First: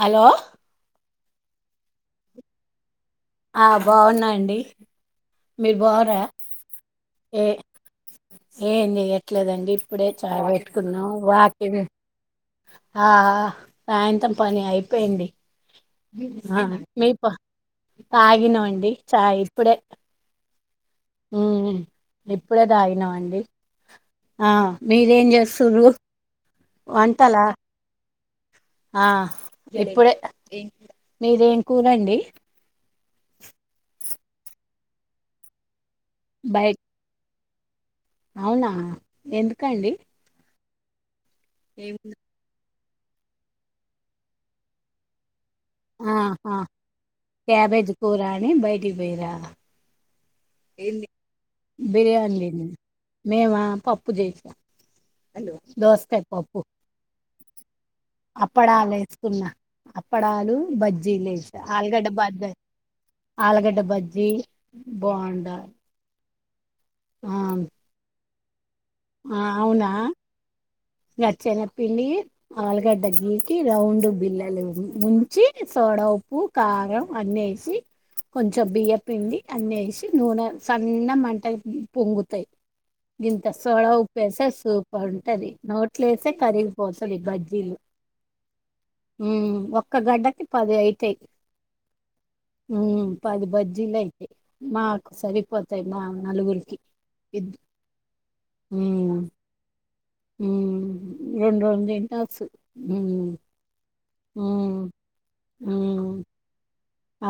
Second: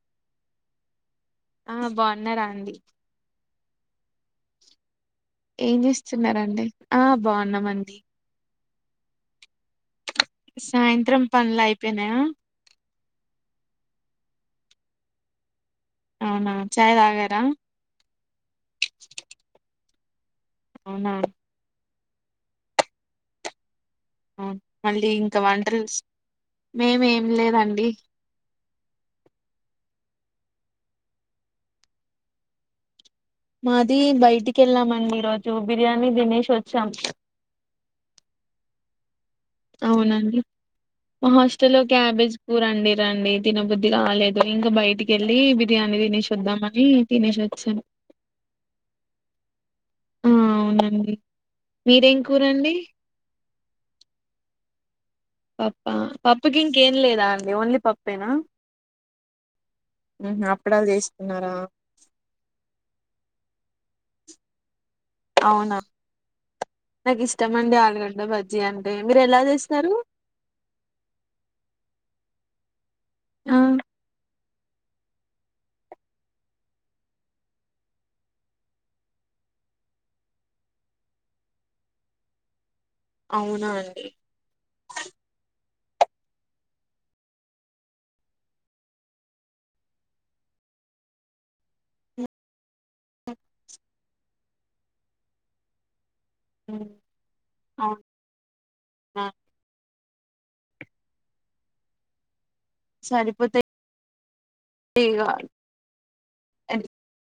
Hello. ఆ బాగున్నారా అండి ఆ బాగున్నామండి ఏం చేస్తున్నరండి ఆ ఏ బాగున్నామండి ఏం చేయట్లేదండి ఇప్పుడే చాయ్ సాయంత్రం పనులు పెట్టుకున్నావాకింగ్ అయిపోయినాయా ఆ సాయంత్రం పని అయిపోయింది అవునా ఆ చాయ్ మీ తాగారా తాగినమండి చాయ్ ఇప్పుడే అవునా ఉమ్ ఇప్పుడే తాగినమండి ఆ అవును మళ్ళీ మీరేం ఇంకా వంటలు చేస్తురు మేము ఏం వంటలా లేదండి ఆ ఇప్పుడే మీదెం కూరండి మాది బయటికి వెళ్ళామండి ఈరోజు బిర్యానీ తినేషి బయట వచ్చాం అవునా ఎందుకండి అవునండి హాస్టల్లో క్యాబేజ్ కూరవండిరండి తినబుద్ధి కాలేదు ఇంకా బయటికెళ్ళి ఆహా క్యాబేజ్ కూరని బైటికి పోయిరా ఆ ఏమి అవునండి మీరేం బిర్యానీ లేండి కూరండి మేమ పప్పు చేసిన హలో పప్పా దోస్కయ పప్పుకి పప్పు ఇంకేం లేదా అండి ఓన్లీ పప్పేనా అప్పాడలే తిన ఉహు అప్పడాలు బజ్జీ చేస్తున్నారా వేసా ఆలుగడ్డ బజ్జ ఆలుగడ్డ బ జ్జిలు బోం అవునా నాకు ఇష్టమండి ఆలుగడ్డ బజ్జి అంటే మీరు ఎలా ఆ అవునా చేస్తారు ఇగా చనగపిండి ఆలు ఆలుగడ్డ గీకి ఆ రౌండు బిల్ల ముంచి సోడ ఉప్పు కారం అన్నిఏసి కొంచెం బియ్య పిండి అన్ని వేసి నూనె సన్న మంటకు పొంగుతయి గింత అవునా సోడ అండి ఉప్పేస్తే సూపరు ఉంటది నోటి నోట్లేస్తే కరిగిపోతది ఇ బజ్లీలు ఉమ్ ఒక్క గడ్డకి పది అయితయి ఉమ్ పది బజ్జీలు అయితయి మాకు సరిపోతయి మా నలుగురికి ఇద్ అవునా ఉమ్ ఉమ్ రెండు రెండు తింటవచ్చు సరిపోతయి ఉమ్ ఉమ్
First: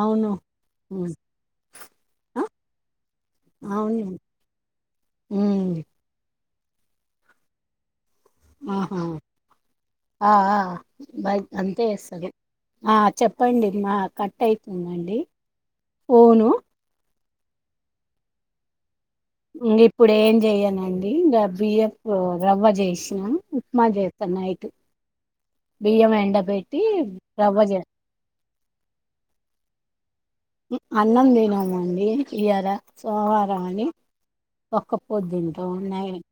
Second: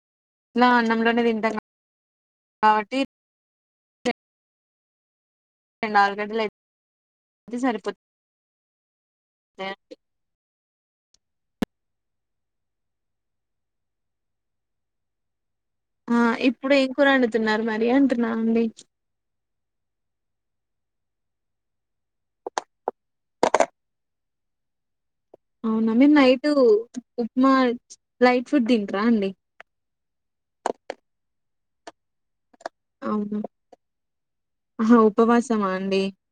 అవును ఎట్ల ఉమ్ అన్నంలోనే తింటం కా ఆ కావట్టి అవును ఉమ్ రెండు ఆలుగడ్డలయిత్ సరిపోతది ఆహ ఆ ఆ బ అంతే వేస్తారు ఆ చెప్పండి మా కట్ అయితుందండి ఆ ఫోను ఇప్పుడు ఏం కూర అండుతున్నారు మరి అంటున్న అండి ఇంగ ఇప్పుడు ఏం చెయనండి ఇంగ బియ్యపు రవ్వ చేసినా ఉప్మా చేస్తా నయిటు అవున మేం నైట్ ఉప్మా రవ్వ చేస్ లైట్ ఫుడ్ తింట్రా అండి అన్నం తిన్నామ అండి ఇయాల అవునా సోమవారం అని ఒక్క ఆహా ఉపవాసమా పొద్దుంటము అండి నైట్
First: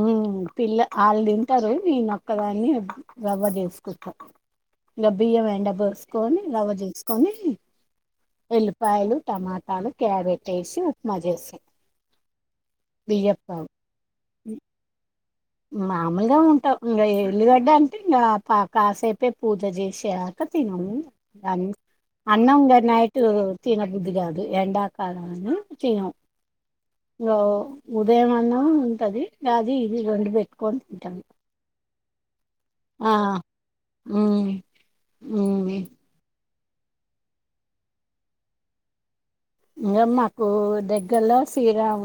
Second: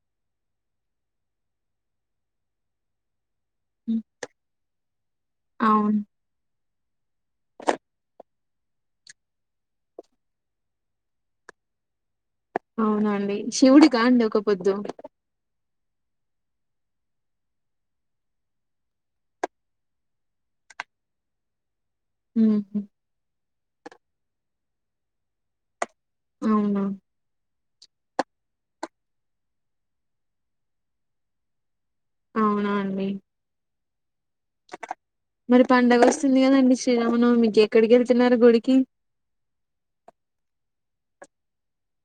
ఉమ్ పిల్ల ఆళ్ళు తింటరు నేనొక్కదాన్ని రవ్వ చేసుకుంట ఇగ బియ్యం ఎండ అవును పోసుకొని రవ్వ చేసుకొని ఎల్లిపాయలు టమాటాలు క్యారెటేసి ఉప్మా చేసా అవునండి శివుడికాండి ఒక పొద్దు మామూల్గా ఉంట ఇంగా ఎల్లిగడ్డ అంటే ఇంగా పా కాసేపే పూజ చేసాక తిన్ అవును దాని అన్నం గా నైటు తినబుద్ధి గాదు ఎండాకాలమని చ్యం అవునా ఇంగో ఉదయమన్న ఉంటది అది ఇది రెండు బెట్టుకొని తింటాము అవునండి ఉమ్ మరి ఉమ్ పండగస్తుంది కదండి శ్రీరామనవమికి ఎక్కడికెళ్తున్నారు గుడికి ఇగా మాకు దగ్గర్లో శ్రీరాం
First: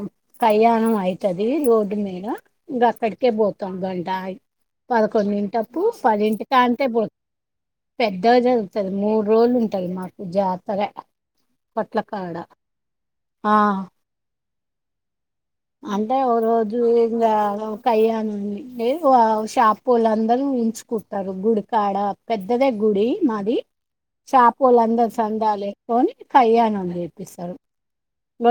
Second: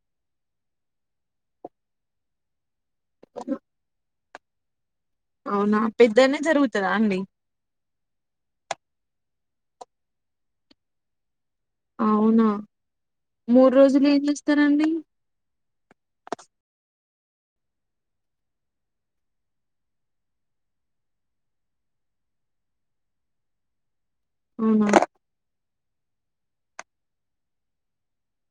కళ్యాణమైతది రోడ్డు మీద ఇంగ అక్కడికే బోతాం గంటగీ అవునా పదకొండింటప్పు పెద్దనే పదింటికాంటే జరుగుతదా బో అండి పెద్దగా జరుగుతది మూర్రోజులు ఉంటది మాకు జాతర కొట్ అవునా మూర్రోజులేం జేస్తరండి అంటే ఓ రోజు ఇంగా కయాణ షాపులందరూ హించుకుంటరు గుడికాడ పెద్దదే గుడి మాది అవునా చాపొళ్ళందరూ చందలే ఏసుకుని కళ్యాణం జేపిస్తరు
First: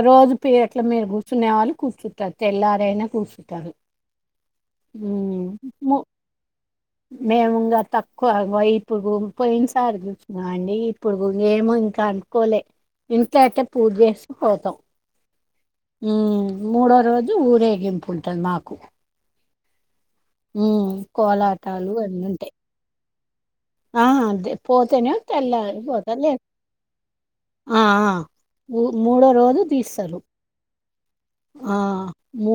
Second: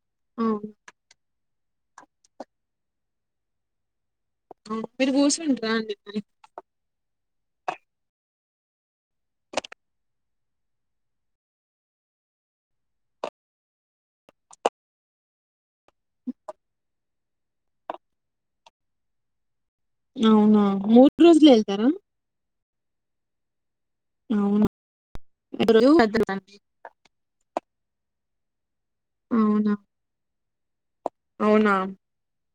రోజు పీటల అవునా మీద గూర్చునేవాళ్ళు కూర్చుంటరు తెల్లారైనా కూర్చుంటరు హ మీరు కూర్చుంటారా అండి మ్ మరి మేమింగా తక్కువ ఇపుడు పోయిన్సారి కూర్చున్నామండి ఇప్పుడు ఇంగేమో ఇంకా అనుకోలే ఇంట్ల అయితే పూజేస్కాపోతాం మ్మ్ మూడో రోజు ఊరేగింపు ఉంటంది మాకు అవునా మ్ మూర్ రోజులు వెళ్తారా కోలాటాలు అన్నీ ఉంటయి. ఆ అదే అవునా పోతేనే ఒక తెల్లరే రోజు పోతరు లేద్ పెద్దలండి. ఆ ఆ మూడ్ మూడో రోజు అవునా దీస్తరు అవునా, ఆ మూ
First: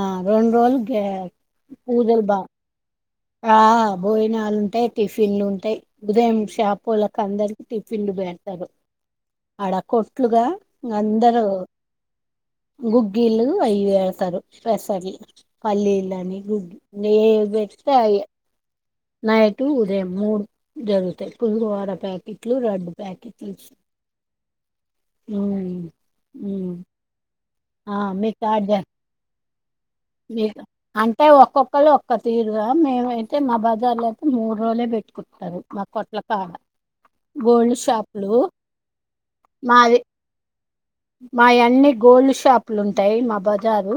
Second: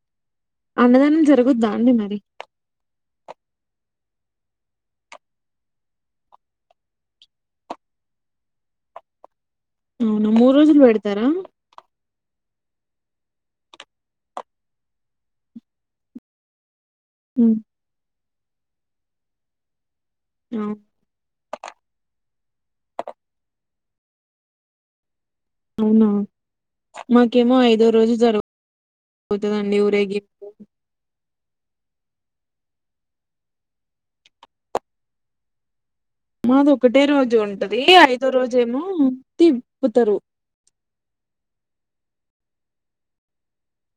ఆ రొండ్రోజులు అన్నదానం గ్యాప్ జరుగుద్దా అండి మరి పూజలు బా ఆ బోయినాలుంటాయి టిఫిన్లు ఉంటయి ఉదయం షాపొల్లక్ అందరికీ టిఫిన్లు బెడ్తరు అడ అవునా కొట్లుగా మూడు రోజులు పెడతారా అందరూ గుగ్గిల్లు, అయ్యేస్తరు పెసర్లు, పల్లీలని, గుగ్గి నే ఉమ్. బెట్తే అయే నైటూ మూడు అవు- జరుగుతయ్ కుద్వార ప్యాకెట్ ట్లు రెడ్ ప్యాకెట్లు చూ అవునా మాక్ మాకేమో ఐదో ఆ రోజు మీ కాడ జ జరుగుతుంది అండి ఊరేగింపు ఒక్కొక్కొల్లు ఒక్కో తీరుగా మేమైతే మా బజార్ల అయితే మూర్రోలే బెట్టుకుట్నారు మాక్ మాది ఒకటే రోజు ఉంటది ఐదో షాపులు రోజేమో తిప్పుతరు మాయన్ని గోల్డ్ షాపులుంటాయి మా బజారు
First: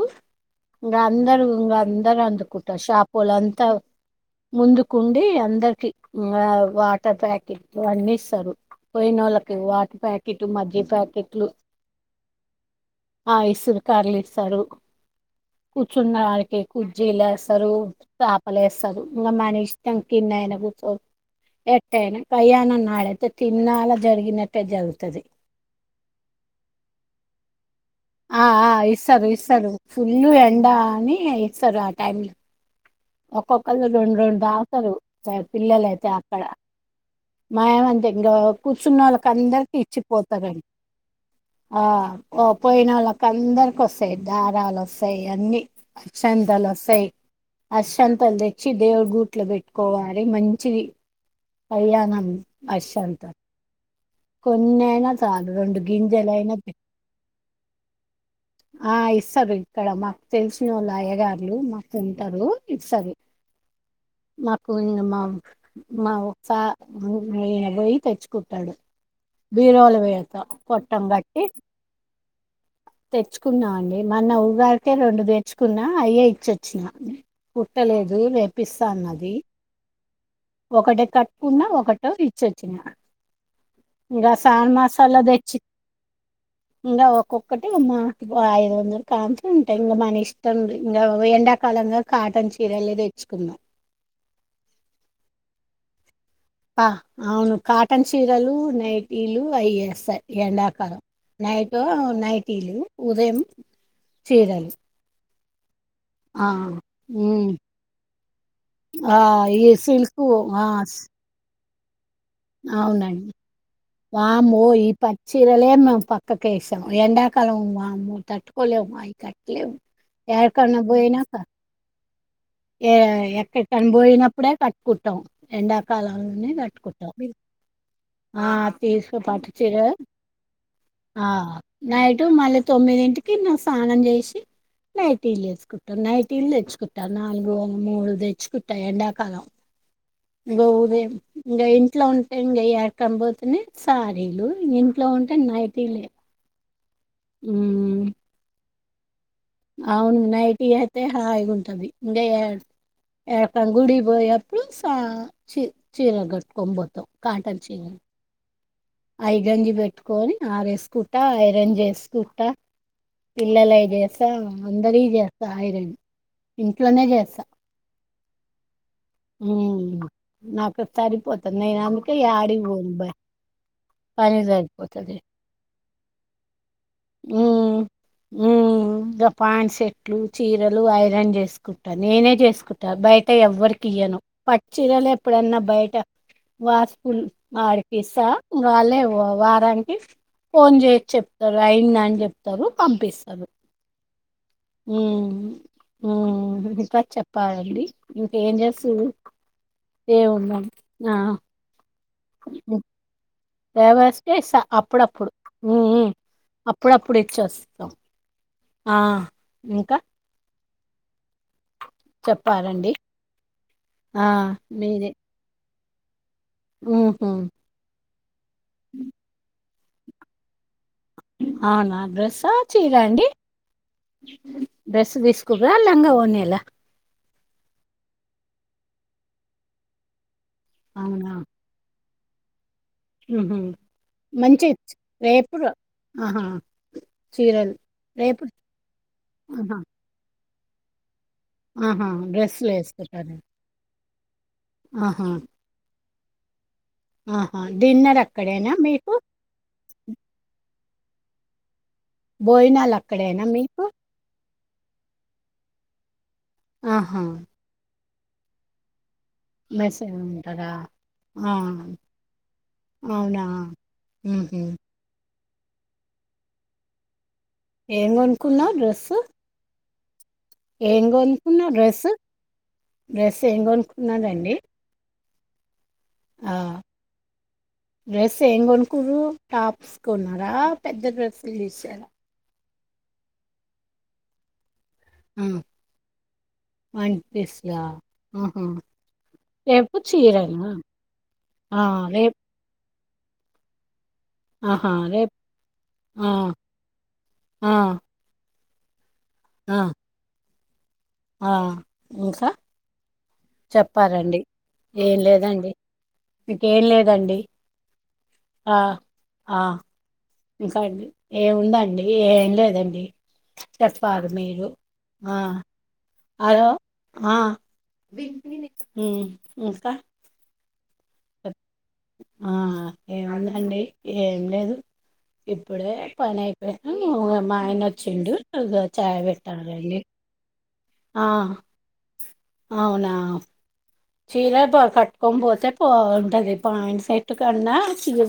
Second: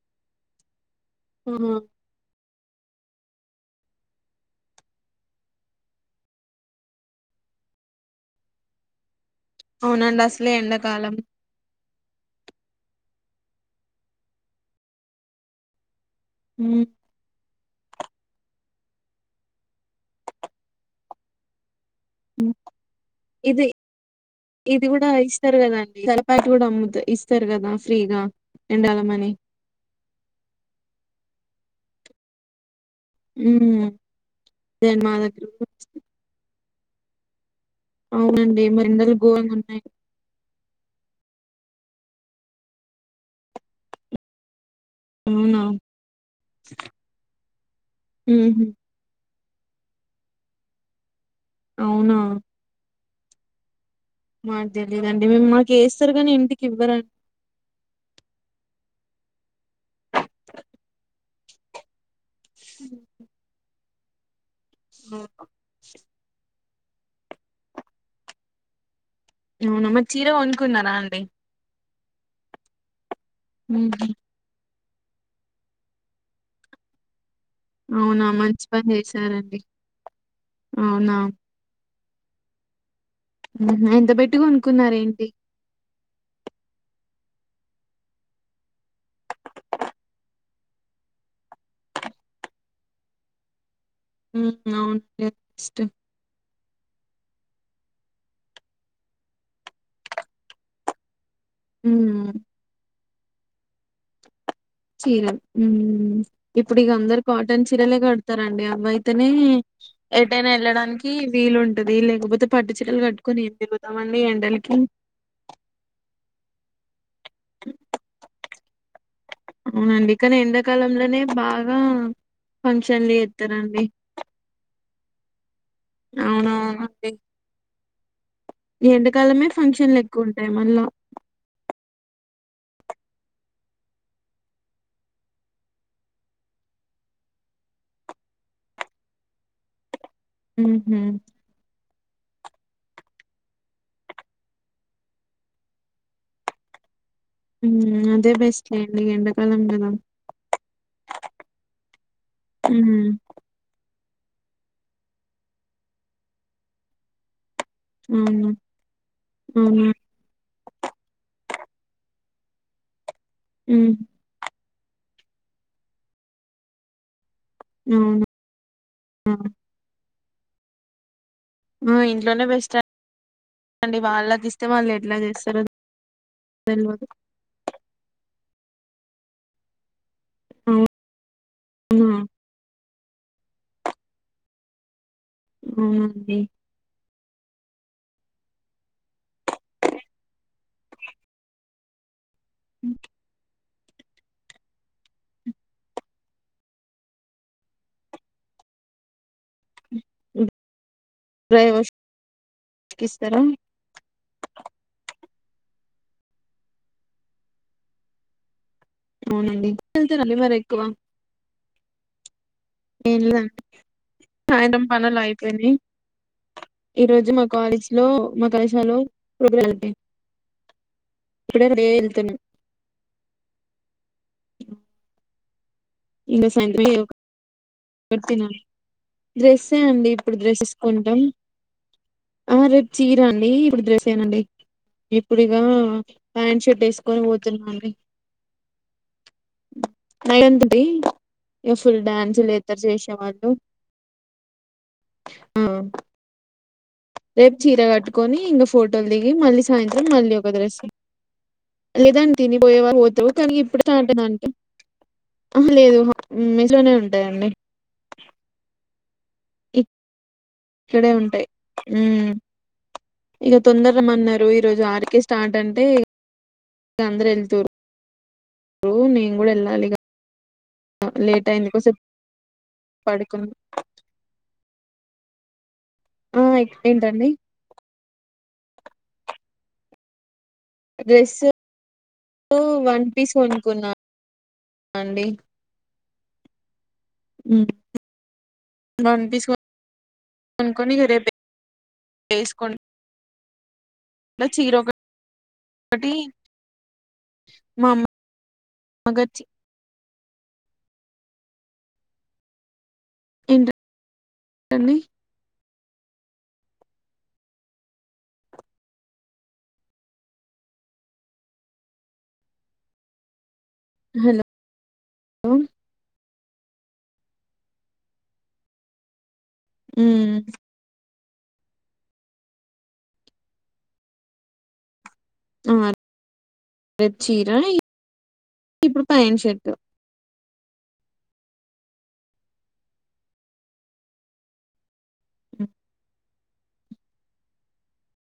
ఇంగా అందరు ఇంగా ఉమ్, అందరు అందుకుంటారు షాపొల్లంతా ముందుకుండి అందరికి ఆ వాటర్ ప్యాకెట్లు అన్నీస్తారు పోయినోళ్ళకి వాటర్ అవునండి ప్యాకెట్, అసలే మజ్జిగ్ ఎండాకాలం ప్యాకెట్లు ఆ ఇసుర్ కర్లిస్తారు కూచ్చుండానికి ఉమ్, కుర్చీలేస్త్ స్తరు చాపలేస్తారు ఇంగా మనిష్టం కిన్నయన కూర్చో టైనా కళ్యాణం నాడైతే ఇది తిన్నాల జరిగినట్టే ఇది జరుగుతది త్ ఇస్తర్ గదా ఆ ఆ ఇస్తరు ఇస్తరు ఫుల్లు ఎండాని ఇస్తరు ఆ టైమ్ ఒక్కొక్కల్లు రెండ్రోండ్ దాగుతరు లేదండి మా దగ్గర కూడా. పిల్లలైతే అక్కడ మాయమంత ఇంకా అవునండి మరి కూర్చున్న ఎండలు వాళ్ళకి ఘోరంగా అందరికి ఉన్నాయి ఇచ్చిపోతారండి ఆ పో పోయినోళ్లకి అందరికి వస్తాయి దారలో వస్తాయి అన్నీ అవునా అక్షంతలు వస్తాయి. అక్షంతలు ఉహు తెచ్చి దేవుడి గు ట్లు పెట్టుకోవాలి మంచిది అవునా కళ్యాణం అక్షంత మాకు కొన్ని అయినా తెలీదండి మేము చాలు మాకు రెండు వేస్తారు కాని గింజలయినా ఇంటికి ఇవ్వరండి ఆ ఇ ఇస్తరు ఇక్కడ మాకు తెలిసినొళ్లు అయ్యగార్లు మాకు ఉంటరు ఇస్తరు మాకు ఇంగ మా మా ఒక్క వు ఐనపోయి తెచ్చుకుంటడు అవునా బీరువాలొ మరి చీర పెడ్త కొనుక్కున్నారా పొట్టం అండి కట్టి తెచ్చుకున్నా అండి. ఉహు, మన్న ఉగాదికే రెండు తెచ్చుకున్నా అయ్యే ఇచ్చొచ్చినా కుట్టలేదు అవునా మంచి వేపిస్త పని అన్నది. చేసారండి ఒకటి అవునా కట్టుకున్న ఒకటోది ఇచ్చొచ్చిన ఉహు, ఎంత ఇక పెట్టి సాణ మాసాలా కొనుక్కున్నారేంటి తెచ్చి ఇంకా ఒక్కొక్కటి మా ఐదు వందలు కాస్ ఉంటాయి ఇంకా మన ఇష్టం ఇంకా ఎండాక్క కలంగా కాటన్ చీరల్ని తెచ్చుకున్నం ఉమ్ అవును ఇష్టం ఆ అవును కాటన్ చీరలు నైటీలు అయ్యేస్తా ఈ ఎండాకాలం నైటో నైటీలు ఉదయం చీరలు ఉమ్ ఆ ఇప్పుడు ఇక అందరు ఉమ్ కాటన్ చీరలే కడతారండి. ఆ అవ్వైతనే ఈ సిల్క్ ఎటైనా ఆ వెళ్ళడాని స్ కీ వీలున్ అవునండి తిరుగుతామండి వామ్మో ఎండలకి ఈ పచ్చీరలే మేము పక్కకు వేస్ ఎండాకాలం వామ్మో తట్టుకోలేము అయి కడి లేవు అవునండి కానీ ఎడికన్నా ఎండాకాలంలోనే పొయినాసా బాగా ఏ ఫంక్షన్లు చేస్తారండి ఎక్కడెక్కని పోయినప్పుడే కట్టుకుంటం ఎండాకాలాన్నే కట్టుకుంటాం. అ అవునవునండి మీ ఆ ఈ తీసుకొ ఎండాకాలమే పట్టు ఛీర ఫంక్షన్లు ఎక్కువ ఉంటాయి మళ్ళా ఆ నైట్ మళ్ళీ తొమ్మిదింటికి స్నానం చేసి నైటీల్ వేసుకుంటం. నైటీల్ తెచ్చుకుంటం. నాలుగు మూడు తెచ్చుకుంట ఎండాకాలం ఇంగో మ్మ్ ఉదయం ఇంగ ఇన్ ఇంట్లో ఉంటే ఇంకా యాడికన్నా పోతేనె సారీలు ఇంట్లో ఉంటే నైటీలే మ్మ్ ఉమ్ అదే బెస్ట్ లేండి. ఎండ అవును నైటి అయితే హాయిగుంటది ఇంక మ్మ్ ఏ అం గుడి యప్పి సా చి చీర కట్టుకొని పోతం కాటన్ ఊమ్ ఐగంజి పెట్టుకోని ఆరేసుకుంట ఐరన్ చేసుకుంట పిల్లలై మ్మ్ జేస్తా అందరియి చేస్తా ఐరన్ ఇంట్లోనే చేస్తా అవును ఊమ్ నాకస్తారి పో ఆ ఇంట్లోనే బెస్ట్ అం పనే వాళ్ళకిస్తె వాళ్ళు ఎట్ల సరిపోతది చేస్తరు తెల్వదు ఉమ్ గా పాంట్ సెట్లు చీరలు ఐరన్ చేసుకుంటా అవునా నేనే చేసుకుంట బయట ఎవ్వరికి ఇయ్యను. పట్ చీరలు ఎప్పుడన్నా బయట అవునండి వాసుపులు వాడికిస్తా వాళ్ళే వ వారానికి ఫోన్ చేసి చెప్తరు అయింద అని చెప్తరు పంపిస్తరు ఉమ్ ఉమ్. ఇంకా చెప్పాలండి ఇంకేంచేస్తుంర్రు. ఏం ఉందండి ఆహ్. కిస్తం. లేవస్తే ఇస్తా అప్పుడప్పుడు మ్ మ్ అప్పుడప్పుడు ఇచ్చోస్తా అవునండి ఎటెల్తారండి మరీ ఎక్కువ చెప్పారండి ఏం లేదండి ఆ సాయంత్రం మీదే పనులు అయిపోయినాయి ఈ రోజు మా కాలేజ్ లో మా కళాశాలో ప్రోగ అవునా వెళ్తున్నాం డ్రెస్ ఆ చీరా అండి డ్రెస్ తీసుకు. డ్రా ఇంకా లంగాఓనిలా. సాయంత్రం ఏదో డ్రెస్సే అండి ఇప్పుడు డ్రెస్సెస్ కొంటాం. అవునా ఆహ్ మరి. చీర అండి ఉహు ఇప్పుడు డ్రెస్సెనండీ మంచి ఇప్పుడిక రేపు ర ఆహా ప్యాంట్ షర్ట్ వేసుకొని చీరలు పోతున్నాండి. రేపు. ఆహా నైత్ డే ఇగ ఫుల్ ఆహా డాన్సులు డ్రెస్సులు ఎత్తారు వేసుకుంటారు చేసేవాళ్ళు. ఆహా ఆహ్. రేపు ఆహా చీర డిన్నర్ కట్టుకొని ఇంగా అక్కడేనా ఫోటోలు మీకు దిగి మళ్ళీ సాయంత్రం మళ్ళీ ఒక డ్రెస్. లేదు అండి తిని భోజనాలు పోయేవాళ్ళు పోతారు అక్కడేనా కానీ ఇప్పుడు మీకు స్టార్ట్ ఐన అంటే ఆహ లేదు. ఉమ్ మేస్లోనే ఆహా ఉంటాయండి. మెస్ లోనే. ఇక్కడే ఉంటాయి ఉమ్ అవునా ఇగ తొందరమ్మన్నారు ఉహు ఈరోజు వరుకే. స్టార్ట్ అంటే అందరు ఏం కొనుక్కున్నావు ఎళ్తరు నేను కూడా వెళ్ళాలిగ. ఏంకోనుకున్నవ్ డ్రెస్. డ్రెస్ పడుకున్నా ఏంకోనుకున్నారండి. ఆహ్ ఏ ఏంటండి. సే ఏం కొనుకుంరు టాప్స్ కొన్నారా పెద్ద డ్రెస్సులు తీసారా. ఉ వన్ పీస్ కొనుకున్నా. అండి. ఆ! వన్ పీస్ల హ్మ్. ఆహా. వన్ పీస్ రేపు చీరనా కొనుక్కొని ఇగ రేపు ఆహ్ రేప్. వేసుకుంటా చీర ఆహా రెప్ ఒకటి ఆహ్ ఆహ్. మగార్చి. ఆహ్ ఇంకా. చెప్పాలండి ఏంటండి ఏం లేదండి. మీకేం లేదండి ఆహ్ ఆహ్. ఇంకాండి ఏముందండి ఏం లేదండి. చెప్పాలి హలో మీరు ఆహ్. ఉమ్ హలో ఆహ్ ఉమ్ ఇంకా. ఆహ్ ఏముందండి ఏం లేదు. ఆ ఇప్పుడే పని అయిపోయింది రేపు చీర మా ఆయన ఓచ్చిండు ఇప్పుడు చాయ్ ప్యాంట్ షర్ట్ పెట్టాలండి. ఆహ్ అవునా చీర ధోర్కట్. కొంగోసై బాగుంటది పాయింట్ సెట్టు కన్నా చీర.